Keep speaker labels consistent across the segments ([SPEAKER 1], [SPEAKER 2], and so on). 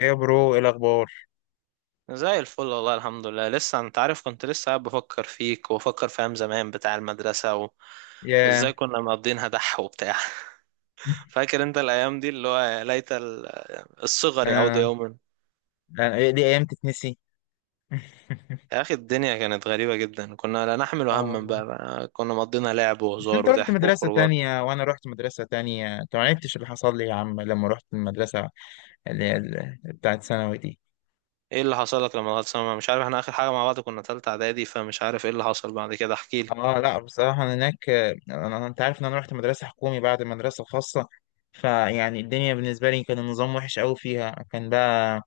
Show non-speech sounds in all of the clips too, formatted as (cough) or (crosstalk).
[SPEAKER 1] ايه يا برو، ايه الاخبار؟
[SPEAKER 2] زي الفل والله، الحمد لله. لسه، انت عارف، كنت لسه قاعد بفكر فيك وبفكر في ايام زمان بتاع المدرسة وازاي
[SPEAKER 1] يا
[SPEAKER 2] كنا مقضينها دح وبتاع (laughs) فاكر انت الايام دي اللي هو الصغر يعود
[SPEAKER 1] انا
[SPEAKER 2] يوما.
[SPEAKER 1] إيه دي ايام تتنسي؟ (laughs)
[SPEAKER 2] يا اخي، الدنيا كانت غريبة جدا، كنا لا نحمل
[SPEAKER 1] اه،
[SPEAKER 2] هما،
[SPEAKER 1] والله.
[SPEAKER 2] بقى كنا مقضينا لعب
[SPEAKER 1] بس
[SPEAKER 2] وهزار
[SPEAKER 1] انت رحت
[SPEAKER 2] وضحك
[SPEAKER 1] مدرسة
[SPEAKER 2] وخروجات.
[SPEAKER 1] تانية وانا رحت مدرسة تانية، انت ما عرفتش اللي حصل لي يا عم لما رحت المدرسة اللي هي بتاعت ثانوي دي.
[SPEAKER 2] ايه اللي حصل لك لما دخلت ثانوي؟ مش عارف، احنا اخر حاجة مع بعض كنا تالتة اعدادي، فمش عارف ايه اللي حصل بعد كده. احكيلي.
[SPEAKER 1] اه، لا، بصراحة انا هناك، انا انت عارف ان انا رحت مدرسة حكومي بعد مدرسة خاصة. فيعني الدنيا بالنسبة لي كان النظام وحش قوي فيها، كان بقى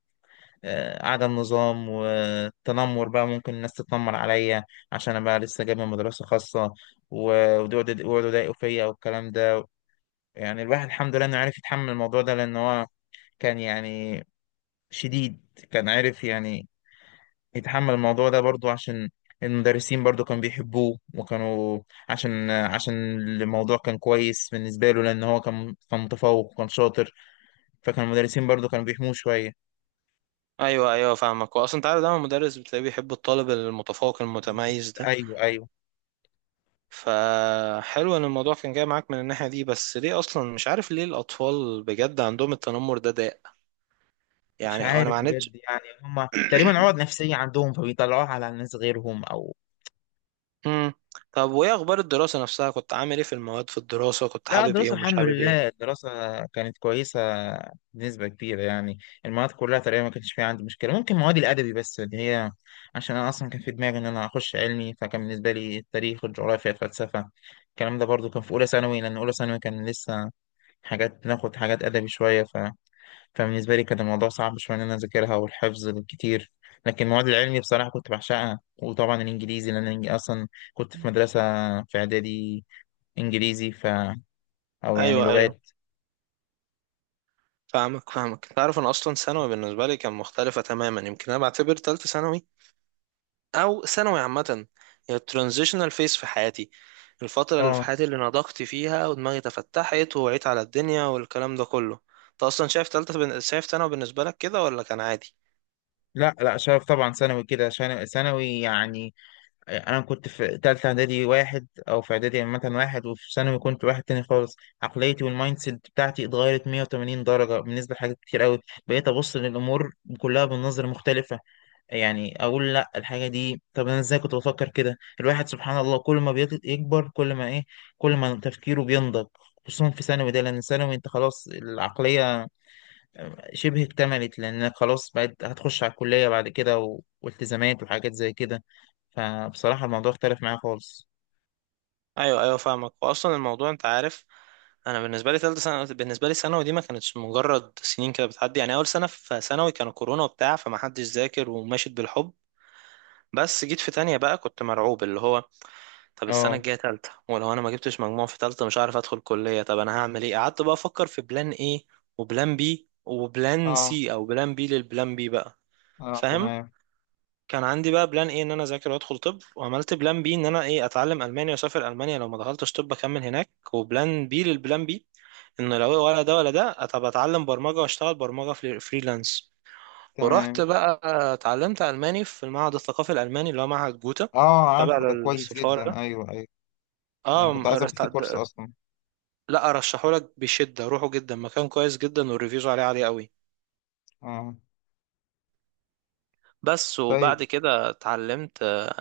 [SPEAKER 1] عدم نظام، والتنمر بقى ممكن الناس تتنمر عليا عشان انا بقى لسه جاي من مدرسة خاصة. ويقعدوا يضايقوا فيا والكلام ده. يعني الواحد الحمد لله انه عرف يتحمل الموضوع ده لان هو كان يعني شديد، كان عارف يعني يتحمل الموضوع ده برضو عشان المدرسين برضو كانوا بيحبوه، وكانوا عشان الموضوع كان كويس بالنسبة له، لأن هو كان متفوق وكان شاطر. فكان المدرسين برضو كانوا بيحموه شوية.
[SPEAKER 2] ايوه ايوه، فاهمك. واصلا انت عارف دايما المدرس بتلاقيه بيحب الطالب المتفوق
[SPEAKER 1] بالظبط.
[SPEAKER 2] المتميز ده.
[SPEAKER 1] أيوه، أيوه.
[SPEAKER 2] فحلو ان الموضوع كان جاي معاك من الناحية دي. بس ليه اصلا، مش عارف ليه الاطفال بجد عندهم التنمر ده داء؟
[SPEAKER 1] مش
[SPEAKER 2] يعني انا ما
[SPEAKER 1] عارف
[SPEAKER 2] عانيتش.
[SPEAKER 1] بجد، يعني هم تقريبا عقد نفسية عندهم فبيطلعوها على الناس غيرهم أو...
[SPEAKER 2] امم. طب وايه اخبار الدراسة نفسها؟ كنت عامل ايه في المواد؟ في الدراسة كنت
[SPEAKER 1] لا،
[SPEAKER 2] حابب ايه
[SPEAKER 1] الدراسة
[SPEAKER 2] ومش
[SPEAKER 1] الحمد
[SPEAKER 2] حابب ايه؟
[SPEAKER 1] لله، الدراسة كانت كويسة بنسبة كبيرة يعني. المواد كلها تقريبا ما كانش فيها عندي مشكلة، ممكن مواد الأدبي بس اللي هي، عشان أنا أصلا كان في دماغي إن أنا أخش علمي، فكان بالنسبة لي التاريخ والجغرافيا الفلسفة الكلام ده برضو كان في أولى ثانوي، لأن أولى ثانوي كان لسه حاجات ناخد حاجات أدبي شوية، فبالنسبة لي كان الموضوع صعب شوية إن أنا أذاكرها والحفظ الكتير. لكن المواد العلمي بصراحة كنت بعشقها، وطبعا الإنجليزي لأن أنا أصلا كنت في مدرسة في إعدادي إنجليزي، أو يعني
[SPEAKER 2] ايوه ايوه،
[SPEAKER 1] لغات.
[SPEAKER 2] فاهمك. تعرف انا اصلا ثانوي بالنسبة لي كان مختلفة تماما. يمكن انا بعتبر تالتة ثانوي او ثانوي عامه هي الترانزيشنال فيس في حياتي، الفتره اللي في
[SPEAKER 1] آه،
[SPEAKER 2] حياتي اللي نضجت فيها ودماغي تفتحت ووعيت على الدنيا والكلام ده كله. انت اصلا شايف شايف ثانوي بالنسبه لك كده ولا كان عادي؟
[SPEAKER 1] لا لا، شايف طبعا ثانوي كده، عشان ثانوي يعني أنا كنت في تالتة إعدادي واحد، أو في إعدادي عامة واحد، وفي ثانوي كنت واحد تاني خالص. عقليتي والمايند سيت بتاعتي اتغيرت 180 درجة بالنسبة لحاجات كتير أوي. بقيت أبص للأمور كلها بالنظرة مختلفة، يعني اقول لا الحاجه دي، طب انا ازاي كنت بفكر كده؟ الواحد سبحان الله كل ما بيكبر كل ما ايه، كل ما تفكيره بينضج. خصوصا في ثانوي ده، لان ثانوي انت خلاص العقليه شبه اكتملت، لانك خلاص بقيت هتخش على الكليه بعد كده والتزامات وحاجات زي كده. فبصراحه الموضوع اختلف معايا خالص.
[SPEAKER 2] ايوه ايوه فاهمك. واصلا الموضوع، انت عارف، انا بالنسبه لي ثالثه ثانوي، بالنسبه لي ثانوي دي ما كانتش مجرد سنين كده بتعدي. يعني اول سنه في ثانوي كان كورونا وبتاع، فما حدش ذاكر وماشيت بالحب. بس جيت في تانية بقى كنت مرعوب، اللي هو طب السنة
[SPEAKER 1] اه،
[SPEAKER 2] الجاية تالتة، ولو أنا ما جبتش مجموع في تالتة مش عارف أدخل كلية طب، أنا هعمل إيه؟ قعدت بقى أفكر في بلان إيه وبلان بي وبلان
[SPEAKER 1] اه،
[SPEAKER 2] سي، أو بلان بي للبلان بي بقى.
[SPEAKER 1] اه،
[SPEAKER 2] فاهم.
[SPEAKER 1] تمام.
[SPEAKER 2] كان عندي بقى بلان إيه إن أنا أذاكر وأدخل طب، وعملت بلان بي إن أنا إيه أتعلم ألمانيا وأسافر ألمانيا لو ما دخلتش طب أكمل هناك، وبلان بي للبلان بي إنه لو ولا ده ولا ده طب أتعلم برمجة وأشتغل برمجة في فريلانس. ورحت
[SPEAKER 1] تمام.
[SPEAKER 2] بقى اتعلمت ألماني في المعهد الثقافي الألماني اللي هو معهد جوتا،
[SPEAKER 1] اه،
[SPEAKER 2] تبع
[SPEAKER 1] عارفه ده كويس
[SPEAKER 2] للسفارة ده.
[SPEAKER 1] جدا، ايوه، ايوه. انا كنت عايز اخد فيه كورس
[SPEAKER 2] اه
[SPEAKER 1] اصلا.
[SPEAKER 2] لا، ارشحهولك بشده، روحه، جدا مكان كويس جدا والريفيوز عليه عاليه قوي.
[SPEAKER 1] اه.
[SPEAKER 2] بس
[SPEAKER 1] طيب.
[SPEAKER 2] وبعد كده اتعلمت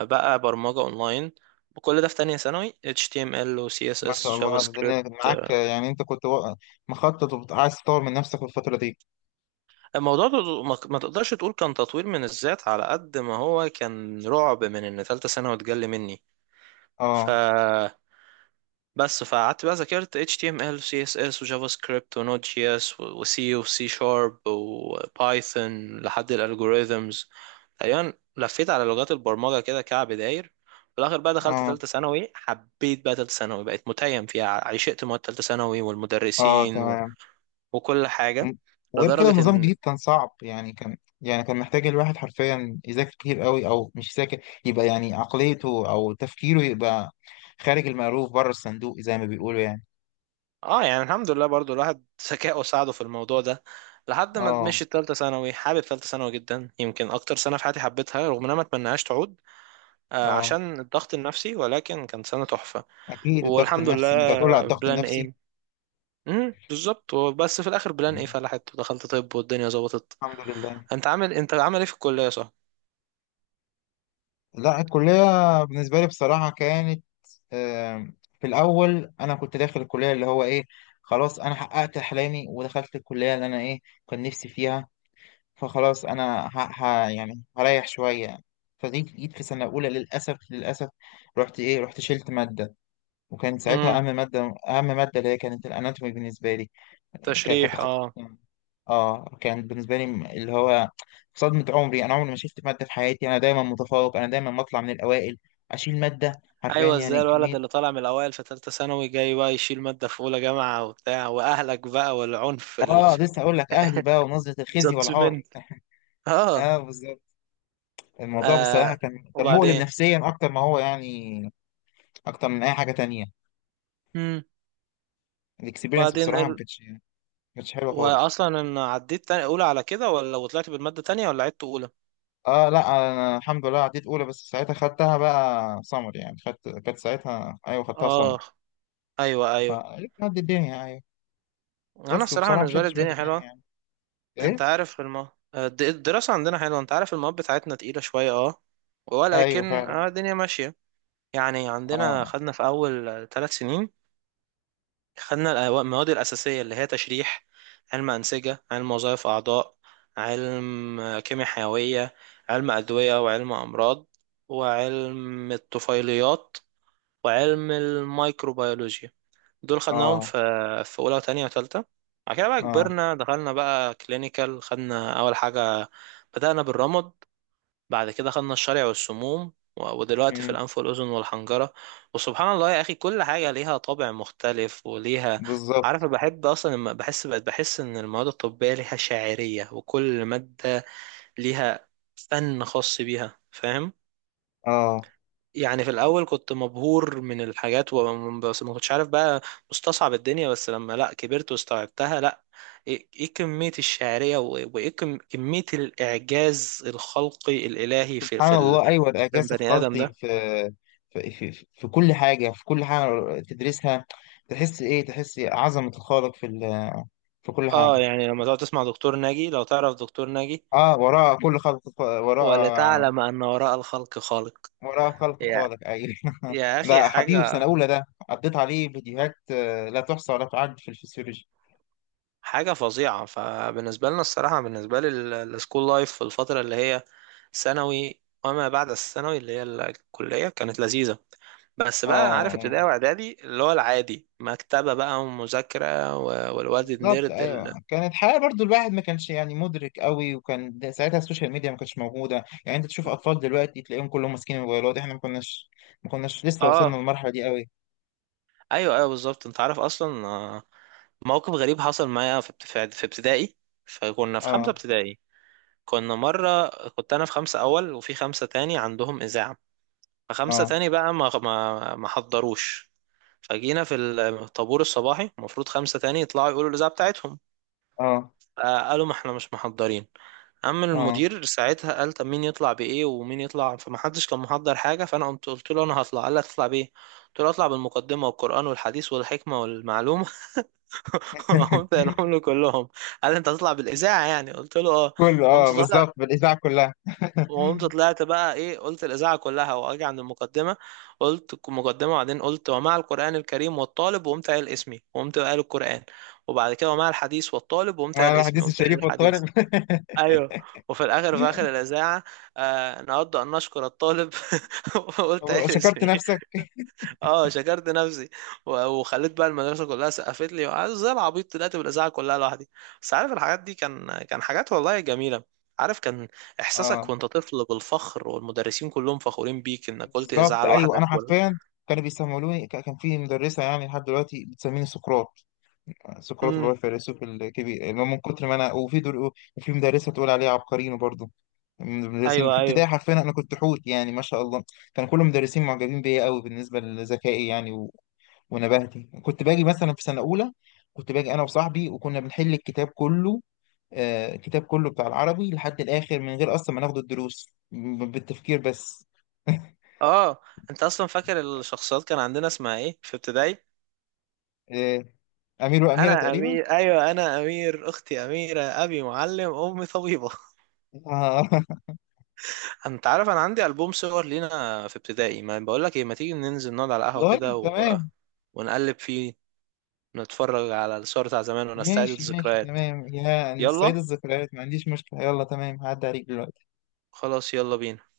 [SPEAKER 2] بقى برمجه اونلاين. وكل ده في تانية ثانوي: HTML و
[SPEAKER 1] ما شاء
[SPEAKER 2] CSS جافا
[SPEAKER 1] الله،
[SPEAKER 2] سكريبت.
[SPEAKER 1] الدنيا معاك،
[SPEAKER 2] آه،
[SPEAKER 1] يعني انت كنت مخطط وعايز تطور من نفسك في الفترة دي.
[SPEAKER 2] الموضوع ده ما تقدرش تقول كان تطوير من الذات على قد ما هو كان رعب من ان تالتة ثانوي اتجلى مني. ف
[SPEAKER 1] اه.
[SPEAKER 2] بس فقعدت بقى ذاكرت HTML و CSS و JavaScript و Node.js و C و C Sharp و Python لحد الالجوريزمز. تقريبا لفيت على لغات البرمجة كده كعب داير. في الآخر بقى دخلت
[SPEAKER 1] اه،
[SPEAKER 2] تالتة ثانوي، حبيت بقى تالتة ثانوي، بقيت متيم فيها، عشقت مواد تالتة ثانوي
[SPEAKER 1] اه،
[SPEAKER 2] والمدرسين
[SPEAKER 1] تمام.
[SPEAKER 2] وكل
[SPEAKER 1] م-
[SPEAKER 2] حاجة.
[SPEAKER 1] وغير كده
[SPEAKER 2] لدرجة
[SPEAKER 1] النظام
[SPEAKER 2] إن
[SPEAKER 1] الجديد كان صعب، يعني كان يعني كان محتاج الواحد حرفيا يذاكر كتير قوي، او مش يذاكر يبقى يعني عقليته او تفكيره يبقى خارج المألوف، بره الصندوق زي ما بيقولوا يعني.
[SPEAKER 2] آه، يعني الحمد لله برضو الواحد ذكائه ساعده في الموضوع ده. لحد ما
[SPEAKER 1] اه.
[SPEAKER 2] مشيت تالتة ثانوي، حابب تالتة ثانوي جدا، يمكن أكتر سنة في حياتي حبيتها رغم إن أنا ما أتمناهاش تعود.
[SPEAKER 1] اه،
[SPEAKER 2] عشان الضغط النفسي، ولكن كانت سنة تحفة.
[SPEAKER 1] اكيد الضغط
[SPEAKER 2] والحمد
[SPEAKER 1] النفسي، انت هتقول على
[SPEAKER 2] لله.
[SPEAKER 1] الضغط
[SPEAKER 2] بلان
[SPEAKER 1] النفسي.
[SPEAKER 2] ايه. امم، بالظبط. بس في الاخر بلان ايه فلحت ودخلت طب والدنيا ظبطت.
[SPEAKER 1] الحمد لله.
[SPEAKER 2] انت عامل، انت عامل ايه في الكلية؟ صح.
[SPEAKER 1] لا، الكلية بالنسبة لي بصراحة كانت في الأول أنا كنت داخل الكلية اللي هو إيه، خلاص أنا حققت أحلامي ودخلت الكلية اللي أنا إيه كان نفسي فيها. فخلاص أنا يعني هريح شوية. فجيت في سنة أولى، للأسف، للأسف رحت إيه، رحت شلت مادة. وكان ساعتها
[SPEAKER 2] امم.
[SPEAKER 1] أهم مادة، أهم مادة اللي هي كانت الأناتومي بالنسبة لي
[SPEAKER 2] تشريح،
[SPEAKER 1] كتخصص
[SPEAKER 2] اه.
[SPEAKER 1] يعني. آه، كان بالنسبة لي اللي هو صدمة عمري، أنا عمري ما شلت مادة في حياتي، أنا دايما متفوق، أنا دايما بطلع من الأوائل. أشيل مادة حرفيا،
[SPEAKER 2] ايوه، ازاي
[SPEAKER 1] يعني
[SPEAKER 2] الولد اللي
[SPEAKER 1] كمية...
[SPEAKER 2] طالع من الاوائل في ثالثه ثانوي جاي بقى يشيل ماده في اولى جامعه وبتاع واهلك بقى والعنف؟
[SPEAKER 1] اه، لسه هقول لك اهلي بقى ونظره الخزي والعار.
[SPEAKER 2] الجادجمنت. (laughs) اه.
[SPEAKER 1] اه، بالظبط. الموضوع بصراحه
[SPEAKER 2] آه،
[SPEAKER 1] كان مؤلم
[SPEAKER 2] وبعدين.
[SPEAKER 1] نفسيا اكتر ما هو يعني، اكتر من اي حاجه تانية.
[SPEAKER 2] امم.
[SPEAKER 1] الاكسبيرينس
[SPEAKER 2] بعدين
[SPEAKER 1] بصراحه ما
[SPEAKER 2] ال...
[SPEAKER 1] كانتش ما كانتش حلوه خالص.
[SPEAKER 2] واصلا ان عديت تاني اولى على كده، ولا وطلعت بالماده تانية، ولا عدت اولى؟
[SPEAKER 1] اه، لا، انا الحمد لله عديت اولى، بس ساعتها خدتها بقى سمر يعني، خدت كانت ساعتها، ايوه خدتها سمر.
[SPEAKER 2] اه ايوه ايوه.
[SPEAKER 1] فعدت الدنيا، ايوه.
[SPEAKER 2] انا
[SPEAKER 1] بس
[SPEAKER 2] الصراحه
[SPEAKER 1] وبصراحه ما
[SPEAKER 2] بالنسبه لي
[SPEAKER 1] شدتش ماده
[SPEAKER 2] الدنيا
[SPEAKER 1] تانية
[SPEAKER 2] حلوه.
[SPEAKER 1] يعني.
[SPEAKER 2] انت
[SPEAKER 1] ايه.
[SPEAKER 2] عارف الدراسه عندنا حلوه، انت عارف المواد بتاعتنا تقيله شويه. اه،
[SPEAKER 1] ايوه،
[SPEAKER 2] ولكن
[SPEAKER 1] فعلا.
[SPEAKER 2] الدنيا ماشيه. يعني عندنا
[SPEAKER 1] اه،
[SPEAKER 2] خدنا في اول ثلاث سنين، خدنا المواد الاساسيه اللي هي تشريح، علم انسجه، علم وظائف اعضاء، علم، كيمياء حيويه، علم ادويه، وعلم امراض، وعلم الطفيليات، وعلم الميكروبيولوجيا. دول خدناهم في
[SPEAKER 1] اه،
[SPEAKER 2] في اولى وتانية وتالتة. بعد كده بقى
[SPEAKER 1] اه،
[SPEAKER 2] كبرنا، دخلنا بقى كلينيكال، خدنا اول حاجة بدأنا بالرمد، بعد كده خدنا الشرع والسموم، ودلوقتي في
[SPEAKER 1] مم،
[SPEAKER 2] الانف والاذن والحنجرة. وسبحان الله يا اخي، كل حاجة ليها طابع مختلف وليها. عارف
[SPEAKER 1] بالظبط.
[SPEAKER 2] أنا بحب اصلا لما بحس، بحس ان المواد الطبية ليها شاعرية، وكل مادة ليها فن خاص بيها. فاهم.
[SPEAKER 1] اه،
[SPEAKER 2] يعني في الاول كنت مبهور من الحاجات، بس ما كنتش عارف بقى، مستصعب الدنيا. بس لما لا كبرت واستوعبتها، لا، ايه إيه كمية الشعرية كمية الاعجاز الخلقي الالهي في
[SPEAKER 1] سبحان الله، ايوه
[SPEAKER 2] في
[SPEAKER 1] الاعجاز
[SPEAKER 2] البني ادم
[SPEAKER 1] الخلقي
[SPEAKER 2] ده.
[SPEAKER 1] في في كل حاجه، في كل حاجه تدرسها تحس ايه، تحس عظمه الخالق في كل
[SPEAKER 2] اه،
[SPEAKER 1] حاجه.
[SPEAKER 2] يعني لما تقعد تسمع دكتور ناجي، لو تعرف دكتور ناجي،
[SPEAKER 1] اه، وراء كل خلق، وراء
[SPEAKER 2] ولتعلم ان وراء الخلق خالق.
[SPEAKER 1] وراء خلق
[SPEAKER 2] يا
[SPEAKER 1] خالق، ايوه.
[SPEAKER 2] يا
[SPEAKER 1] (laughs)
[SPEAKER 2] اخي
[SPEAKER 1] ده حبيبي في
[SPEAKER 2] حاجة
[SPEAKER 1] سنه اولى، ده قضيت عليه فيديوهات لا تحصى ولا تعد في الفسيولوجي.
[SPEAKER 2] حاجة فظيعة. فبالنسبة لنا، الصراحة بالنسبة لي، السكول لايف في الفترة اللي هي ثانوي وما بعد الثانوي اللي هي الكلية كانت لذيذة. بس بقى عارف
[SPEAKER 1] اه،
[SPEAKER 2] ابتدائي واعدادي اللي هو العادي، مكتبة بقى ومذاكرة، والواد
[SPEAKER 1] بالظبط،
[SPEAKER 2] النيرد
[SPEAKER 1] ايوه كانت حياه برضو الواحد ما كانش يعني مدرك قوي، وكان ساعتها السوشيال ميديا ما كانتش موجوده، يعني انت تشوف اطفال دلوقتي تلاقيهم كلهم ماسكين الموبايلات، احنا ما كناش لسه وصلنا
[SPEAKER 2] اه.
[SPEAKER 1] للمرحله دي قوي.
[SPEAKER 2] ايوه ايوه بالظبط. انت عارف اصلا موقف غريب حصل معايا في في ابتدائي. فكنا في خمسة
[SPEAKER 1] اه،
[SPEAKER 2] ابتدائي. كنا مرة، كنت انا في خمسة اول، وفي خمسة تاني عندهم اذاعة، فخمسة
[SPEAKER 1] اه،
[SPEAKER 2] تاني بقى ما حضروش. فجينا في الطابور الصباحي، المفروض خمسة تاني يطلعوا يقولوا الإذاعة بتاعتهم.
[SPEAKER 1] اه،
[SPEAKER 2] قالوا ما احنا مش محضرين. قام
[SPEAKER 1] اه.
[SPEAKER 2] المدير ساعتها قال طب مين يطلع بإيه ومين يطلع، فما حدش كان محضر حاجة. فأنا قمت قلت له أنا هطلع. قال لي هتطلع بإيه؟ قلت له أطلع بالمقدمة والقرآن والحديث والحكمة والمعلومة. (laughs) قمت
[SPEAKER 1] (laughs)
[SPEAKER 2] قايلهم له كلهم. قال لي أنت هتطلع بالإذاعة يعني؟ قلت له أه.
[SPEAKER 1] كله، اه،
[SPEAKER 2] قمت طالع.
[SPEAKER 1] بالظبط، بالاذاعه كلها.
[SPEAKER 2] وقمت
[SPEAKER 1] (laughs)
[SPEAKER 2] طلعت بقى ايه، قلت الاذاعه كلها. واجي عند المقدمه، قلت المقدمه. وبعدين قلت ومع القران الكريم والطالب، وقمت قايل اسمي وقمت قايل القران. وبعد كده ومع الحديث والطالب، وقمت قايل
[SPEAKER 1] مع
[SPEAKER 2] اسمي
[SPEAKER 1] الحديث
[SPEAKER 2] وقمت قايل
[SPEAKER 1] الشريف والطارئ.
[SPEAKER 2] الحديث.
[SPEAKER 1] (laughs)
[SPEAKER 2] ايوه. وفي الاخر في اخر الاذاعه، آه نود ان نشكر الطالب (laughs) وقلت قايل
[SPEAKER 1] شكرت
[SPEAKER 2] اسمي.
[SPEAKER 1] نفسك.
[SPEAKER 2] اه شكرت نفسي. وخليت بقى المدرسه كلها سقفت لي، وقعدت زي العبيط طلعت بالاذاعه كلها لوحدي. بس عارف، الحاجات دي كان حاجات والله جميله. عارف، كان احساسك
[SPEAKER 1] اه،
[SPEAKER 2] وانت طفل بالفخر والمدرسين كلهم فخورين بيك انك قلت
[SPEAKER 1] بالظبط،
[SPEAKER 2] اذاعه
[SPEAKER 1] ايوه انا
[SPEAKER 2] لوحدك ولا.
[SPEAKER 1] حرفيا كانوا بيسمولوني، كان في مدرسه يعني لحد دلوقتي بتسميني سقراط. سقراط اللي هو
[SPEAKER 2] امم،
[SPEAKER 1] الفيلسوف الكبير، اللي هو من كتر ما انا، وفي دول وفي مدرسه تقول عليه عبقريين برضه، من المدرسين
[SPEAKER 2] ايوه
[SPEAKER 1] في ابتدائي
[SPEAKER 2] ايوه،
[SPEAKER 1] حرفيا انا كنت حوت يعني ما شاء الله. كان كل المدرسين معجبين بيا قوي بالنسبه لذكائي يعني ونباهتي. كنت باجي مثلا في سنة أولى، كنت باجي أنا وصاحبي وكنا بنحل الكتاب كله، آه الكتاب كله بتاع العربي لحد الآخر من غير أصلا ما ناخد الدروس، بالتفكير بس.
[SPEAKER 2] اه. انت اصلا فاكر الشخصيات كان عندنا اسمها ايه في ابتدائي؟
[SPEAKER 1] آه، أمير وأميرة
[SPEAKER 2] انا
[SPEAKER 1] تقريبا.
[SPEAKER 2] امير، ايوه انا امير، اختي اميره، ابي معلم، امي طبيبه.
[SPEAKER 1] آه. (laughs)
[SPEAKER 2] (laughs) انت عارف انا عندي البوم صور لينا في ابتدائي، ما بقول لك ايه ما تيجي ننزل نقعد على القهوه
[SPEAKER 1] والله
[SPEAKER 2] كده
[SPEAKER 1] تمام.
[SPEAKER 2] ونقلب فيه، نتفرج على الصور بتاع زمان ونستعيد
[SPEAKER 1] ماشي ماشي
[SPEAKER 2] الذكريات.
[SPEAKER 1] تمام، يا
[SPEAKER 2] يلا،
[SPEAKER 1] نستعيد الذكريات ما عنديش مشكلة. يلا تمام، هعدي عليك دلوقتي.
[SPEAKER 2] خلاص يلا بينا.